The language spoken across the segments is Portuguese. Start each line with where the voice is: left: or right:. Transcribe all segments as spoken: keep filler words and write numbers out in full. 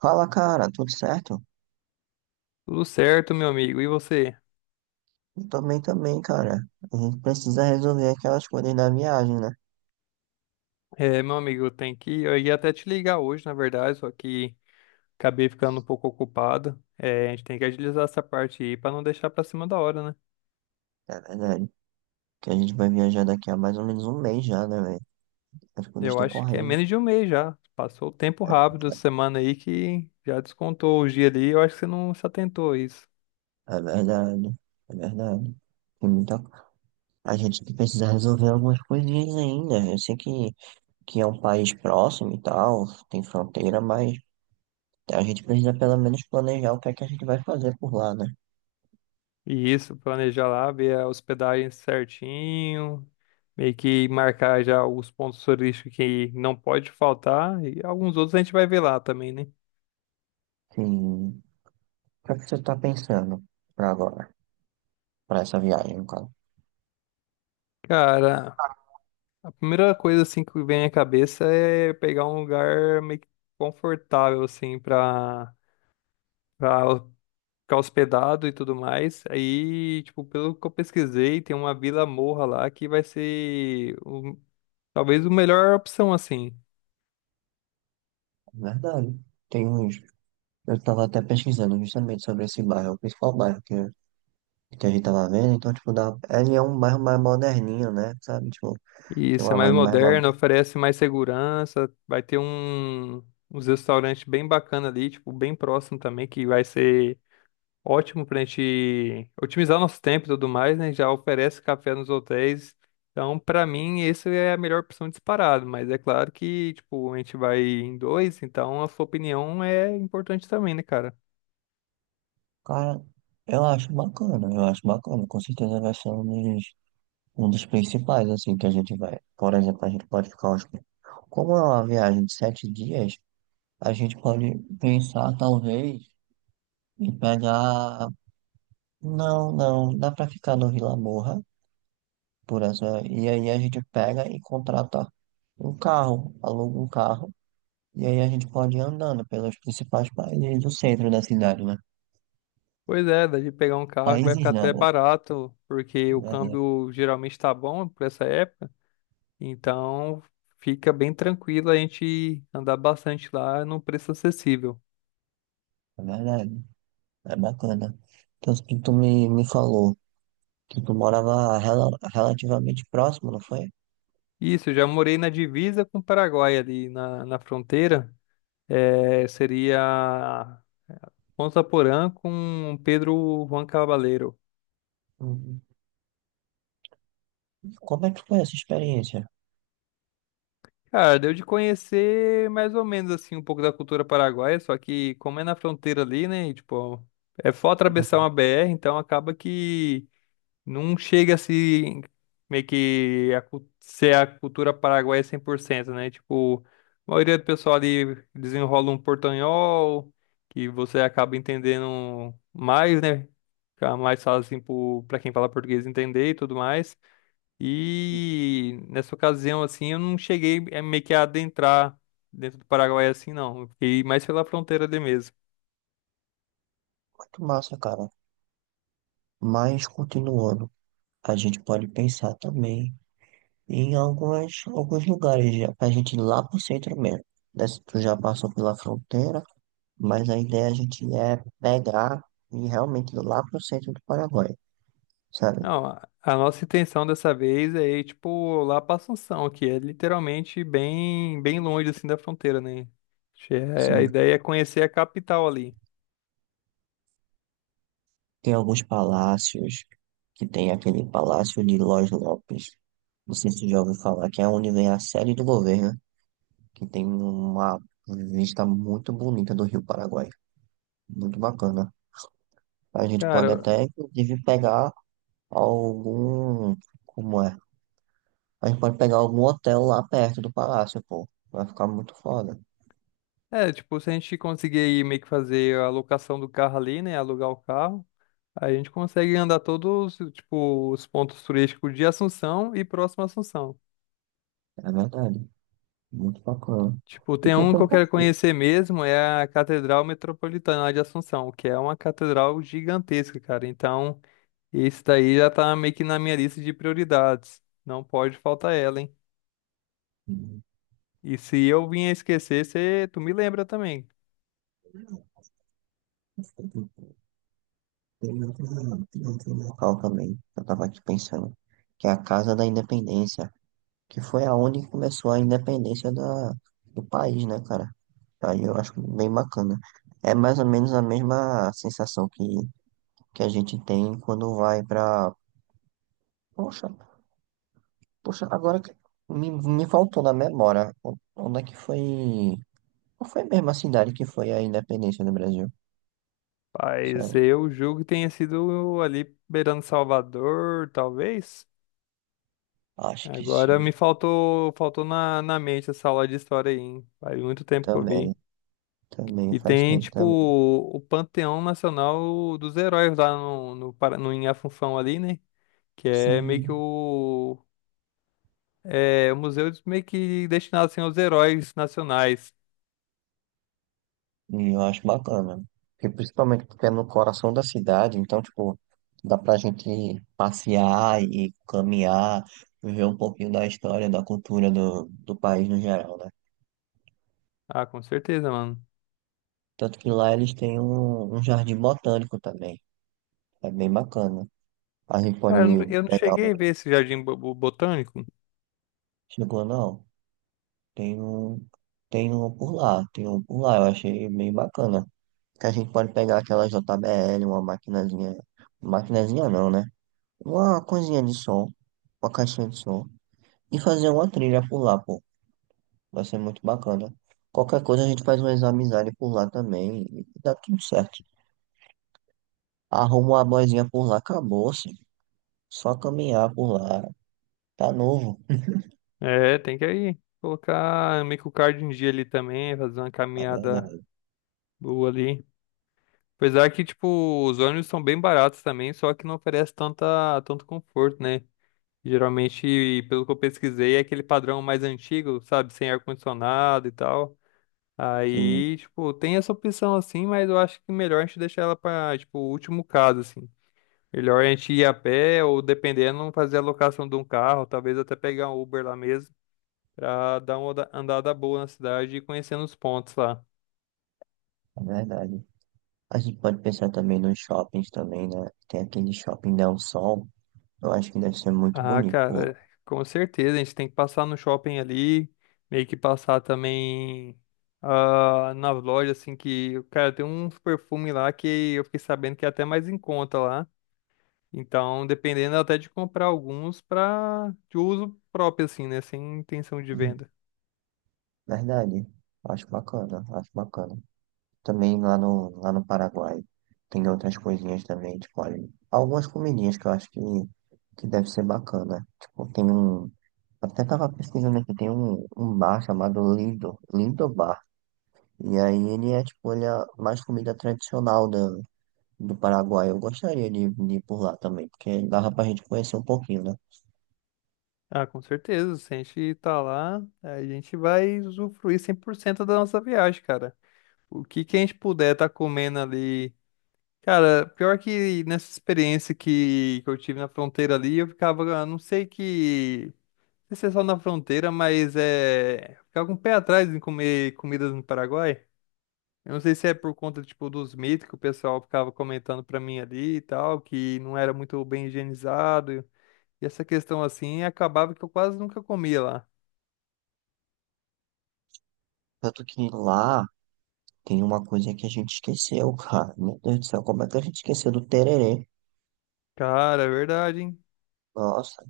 right: Fala, cara, tudo certo?
left: Tudo certo, meu amigo. E você?
right: Eu também, também, cara. A gente precisa resolver aquelas coisas da viagem, né?
left: É, meu amigo, eu tenho que. Eu ia até te ligar hoje, na verdade, só que acabei ficando um pouco ocupado. É, a gente tem que agilizar essa parte aí pra não deixar pra cima da hora, né?
right: É verdade. Que a gente vai viajar daqui a mais ou menos um mês já, né, velho? As coisas
left: Eu
right: estão
left: acho que é
right: correndo.
left: menos de um mês já. Passou o tempo
right: É
left: rápido essa semana aí que já descontou o dia ali. Eu acho que você não se atentou a isso.
right: é verdade, é verdade. Tem muita... A gente precisa resolver algumas coisinhas ainda. Eu sei que, que é um país próximo e tal, tem fronteira, mas a gente precisa pelo menos planejar o que é que a gente vai fazer por lá, né?
left: E isso, planejar lá, ver a hospedagem certinho, meio que marcar já os pontos turísticos que não pode faltar. E alguns outros a gente vai ver lá também, né?
right: Sim. O que é que você tá pensando pra agora? Pra essa viagem, no caso?
left: Cara. A primeira coisa assim que vem à cabeça é pegar um lugar meio que confortável assim para para ficar hospedado e tudo mais. Aí, tipo, pelo que eu pesquisei, tem uma Vila Morra lá que vai ser o- talvez a melhor opção assim.
right: Verdade. Tem uns. Eu tava até pesquisando justamente sobre esse bairro, o principal bairro que, que a gente tava vendo. Então, tipo, dá... ele é um bairro mais moderninho, né? Sabe? Tipo,
left: E
right: tem
left: isso é
right: uma
left: mais
right: vibe mais
left: moderno,
right: moderna.
left: oferece mais segurança, vai ter um uns restaurantes bem bacana ali, tipo, bem próximo também que vai ser ótimo pra gente otimizar nosso tempo e tudo mais, né? Já oferece café nos hotéis. Então, pra mim, essa é a melhor opção disparado, mas é claro que, tipo, a gente vai em dois, então a sua opinião é importante também, né, cara?
right: Cara, eu acho bacana, eu acho bacana. Com certeza vai ser um dos, um dos principais, assim, que a gente vai. Por exemplo, a gente pode ficar uns. Como é uma viagem de sete dias, a gente pode pensar, talvez, em pegar. Não, não, dá pra ficar no Vila Morra. Por essa. E aí a gente pega e contrata um carro, aluga um carro, e aí a gente pode ir andando pelos principais países do centro da cidade, né?
left: Pois é, dá de pegar um carro que vai
right: Países
left: ficar até
right: não,
left: barato, porque
right: é
left: o
right: verdade.
left: câmbio geralmente tá bom por essa época, então fica bem tranquilo a gente andar bastante lá num preço acessível.
right: É verdade. É bacana. Então, tu tu me, me falou que tu morava rela- relativamente próximo, não foi?
left: Isso, eu já morei na divisa com o Paraguai ali na, na fronteira. É, seria Ponta Porã com Pedro Juan Cabaleiro.
right: Uhum. Como é que foi essa experiência?
left: Cara, deu de conhecer mais ou menos assim um pouco da cultura paraguaia, só que como é na fronteira ali, né? E, tipo, é só atravessar
right: Uhum.
left: uma B R, então acaba que não chega assim, meio que a, cu- ser a cultura paraguaia cem por cento, né? Tipo, a maioria do pessoal ali desenrola um portanhol, que você acaba entendendo mais, né? Fica mais fácil, assim, pro- pra quem fala português entender e tudo mais. E nessa ocasião, assim, eu não cheguei eh, meio que a adentrar dentro do Paraguai assim, não. Eu fiquei mais pela fronteira ali mesmo.
right: Muito massa, cara. Mas, continuando, a gente pode pensar também em algumas, alguns lugares, já, pra gente ir lá pro centro mesmo. Desce- Tu já passou pela fronteira, mas a ideia a gente é pegar e realmente ir lá pro centro do Paraguai, sabe?
left: Não, a a nossa intenção dessa vez é ir, tipo, lá pra Assunção, que é literalmente bem, bem longe, assim, da fronteira, né? Acho que é- a
right: Sim,
left: ideia é conhecer a capital ali.
right: tem alguns palácios, que tem aquele Palácio de Los Lopes. Não sei se você já ouviu falar, que é onde vem a sede do governo, que tem uma vista muito bonita do Rio Paraguai. Muito bacana. A gente pode
left: Cara,
right: até, inclusive, pegar algum. Como é? A gente pode pegar algum hotel lá perto do palácio, pô. Vai ficar muito foda.
left: é, tipo, se a gente conseguir aí meio que fazer a locação do carro ali, né? Alugar o carro, aí a gente consegue andar todos, tipo, os pontos turísticos de Assunção e próximo a Assunção.
right: É verdade. Muito bacana.
left: Tipo,
right: E
left: tem
right: tem
left: um que eu
right: tanto
left: quero
right: passeio,
left: conhecer mesmo, é a Catedral Metropolitana de Assunção, que é uma catedral gigantesca, cara. Então. Esse daí já tá meio que na minha lista de prioridades. Não pode faltar ela, hein?
right: né?
left: E se eu vinha esquecer, cê, tu me lembra também.
right: Tem outro, tem outro local também, que eu tava aqui pensando, que é a Casa da Independência, que foi aonde começou a independência da, do país, né, cara? Aí eu acho bem bacana. É mais ou menos a mesma sensação que, que a gente tem quando vai pra, poxa, poxa, agora que me, me faltou na memória, o- onde é que foi? Qual foi mesmo a cidade que foi a independência do Brasil?
left: Mas
right: Sério?
left: eu julgo que tenha sido ali beirando Salvador, talvez.
right: Acho que
left: Agora
right: sim.
left: me faltou, faltou na, na mente essa aula de história aí, hein? Faz muito tempo que eu
right: Também,
left: vi.
right: também,
left: E
right: faz
left: tem,
right: tempo
left: tipo,
right: também.
left: o Panteão Nacional dos Heróis lá no, no, Para- no, em Afunfão ali, né? Que é meio
right: Sim.
left: que o É, o museu meio que destinado assim, aos heróis nacionais.
right: E eu acho bacana. Porque principalmente porque é no coração da cidade, então, tipo, dá pra gente passear e caminhar, ver um pouquinho da história, da cultura do, do país no geral, né?
left: Ah, com certeza, mano.
right: Tanto que lá eles têm um, um jardim botânico também. É bem bacana. A gente pode
left: Cara, eu não, eu não
right: pegar
left: cheguei a ver
right: o.
left: esse jardim bo- bo- botânico.
right: Chegou, não. Tem um, tem um por lá, tem um por lá, eu achei bem bacana. Que a gente pode pegar aquela J B L, uma maquinazinha, maquinazinha não, né? Uma coisinha de som, uma caixinha de som, e fazer uma trilha por lá, pô. Vai ser muito bacana. Qualquer coisa a gente faz umas amizades por lá também, e dá tudo certo. Arruma uma boizinha por lá, acabou-se. Só caminhar por lá, tá novo.
left: É, tem que aí colocar meio que o card em dia ali também, fazer uma
right: É
left: caminhada
right: verdade,
left: boa ali. Apesar que, tipo, os ônibus são bem baratos também, só que não oferece tanta, tanto conforto, né? Geralmente, pelo que eu pesquisei, é aquele padrão mais antigo, sabe? Sem ar-condicionado e tal.
right: sim,
left: Aí, tipo, tem essa opção assim, mas eu acho que melhor a gente deixar ela pra, tipo, o último caso, assim. Melhor a gente ir a pé ou, dependendo, fazer a locação de um carro, talvez até pegar um Uber lá mesmo, pra dar uma oda- andada boa na cidade e conhecendo os pontos lá.
right: é verdade. A gente pode pensar também nos shoppings também, né? Tem aquele shopping Del Sol. Eu acho que deve ser muito
left: Ah,
right: bonito por lá.
left: cara, com certeza, a gente tem que passar no shopping ali, meio que passar também ah, nas lojas, assim, que, cara, tem uns perfumes lá que eu fiquei sabendo que é até mais em conta lá. Então, dependendo até de comprar alguns para de uso próprio, assim, né? Sem intenção de
right: Hum.
left: venda.
right: Verdade. Acho bacana, acho bacana. Também lá no, lá no Paraguai tem outras coisinhas também, tipo, olha, algumas comidinhas que eu acho que, que deve ser bacana. Tipo, tem um. Até tava pesquisando aqui, tem um, um bar chamado Lindo, Lindo Bar. E aí ele é tipo, ele é mais comida tradicional da do Paraguai. Eu gostaria de, de ir por lá também, porque dava pra gente conhecer um pouquinho, né?
left: Ah, com certeza. Se a gente tá lá, a gente vai usufruir cem por cento da nossa viagem, cara. O que que a gente puder tá comendo ali. Cara, pior que nessa experiência que, que eu tive na fronteira ali, eu ficava, ah, não sei que. Não sei se é só na fronteira, mas é. Ficava com o pé atrás em comer comidas no Paraguai. Eu não sei se é por conta, tipo, dos mitos que o pessoal ficava comentando pra mim ali e tal, que não era muito bem higienizado. E essa questão assim, acabava que eu quase nunca comia lá.
right: Tanto que lá tem uma coisa que a gente esqueceu, cara. Meu Deus do céu, como é que a gente esqueceu do tererê?
left: Cara, é verdade, hein?
right: Nossa,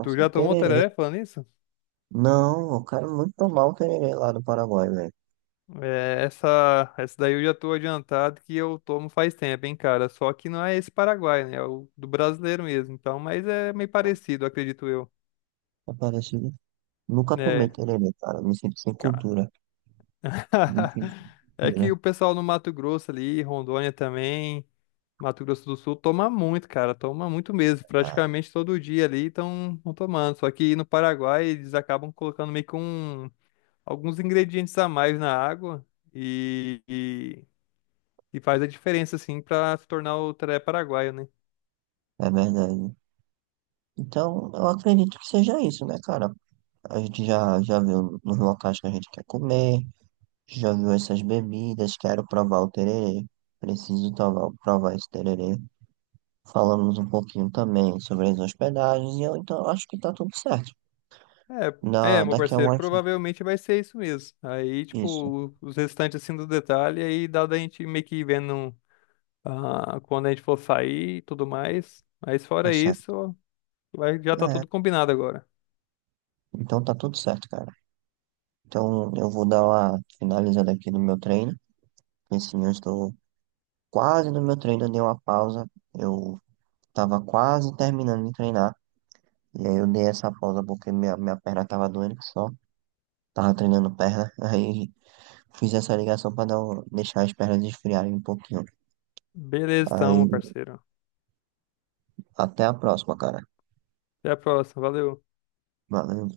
left: Tu já tomou
right: tererê.
left: tereré falando isso?
right: Não, eu quero muito tomar o tererê lá do Paraguai, velho.
left: É, essa, essa daí eu já tô adiantado que eu tomo faz tempo, hein, cara? Só que não é esse Paraguai, né? É o do brasileiro mesmo. Então, mas é meio parecido, acredito eu.
right: É parecido. Nunca tomei
left: É.
right: tererê, cara. Me sinto sem
left: Cara.
right: cultura. Me sinto sem
left: É que
right: cultura.
left: o pessoal no Mato Grosso ali, Rondônia também, Mato Grosso do Sul, toma muito, cara, toma muito mesmo.
right: É,
left: Praticamente todo dia ali estão tomando. Só que no Paraguai eles acabam colocando meio que um, alguns ingredientes a mais na água e, e, e faz a diferença, assim, pra se tornar o teré paraguaio, né?
right: é verdade. Então, eu acredito que seja isso, né, cara? A gente já, já viu nos locais que a gente quer comer. Já viu essas bebidas? Quero provar o tererê. Preciso provar, provar esse tererê. Falamos um pouquinho também sobre as hospedagens e eu então acho que tá tudo certo.
left: É,
right: Na,
left: é, meu
right: daqui a
left: parceiro,
right: umas.
left: provavelmente vai ser isso mesmo. Aí,
right: Isso,
left: tipo, os restantes, assim, do detalhe, aí dá da gente meio que ir vendo. Ah, quando a gente for sair e tudo mais. Mas
right: tá
left: fora
right: certo.
left: isso, vai, já tá
right: É,
left: tudo combinado agora.
right: então tá tudo certo, cara. Então eu vou dar uma finalizada aqui no meu treino. Porque assim, eu estou quase no meu treino, eu dei uma pausa. Eu tava quase terminando de treinar. E aí eu dei essa pausa porque minha, minha perna tava doendo que só. Tava treinando perna. Aí. Fiz essa ligação para não deixar as pernas esfriarem um pouquinho.
left: Beleza, então, meu
right: Aí,
left: parceiro.
right: até a próxima, cara.
left: Até a próxima. Valeu.
right: Valeu.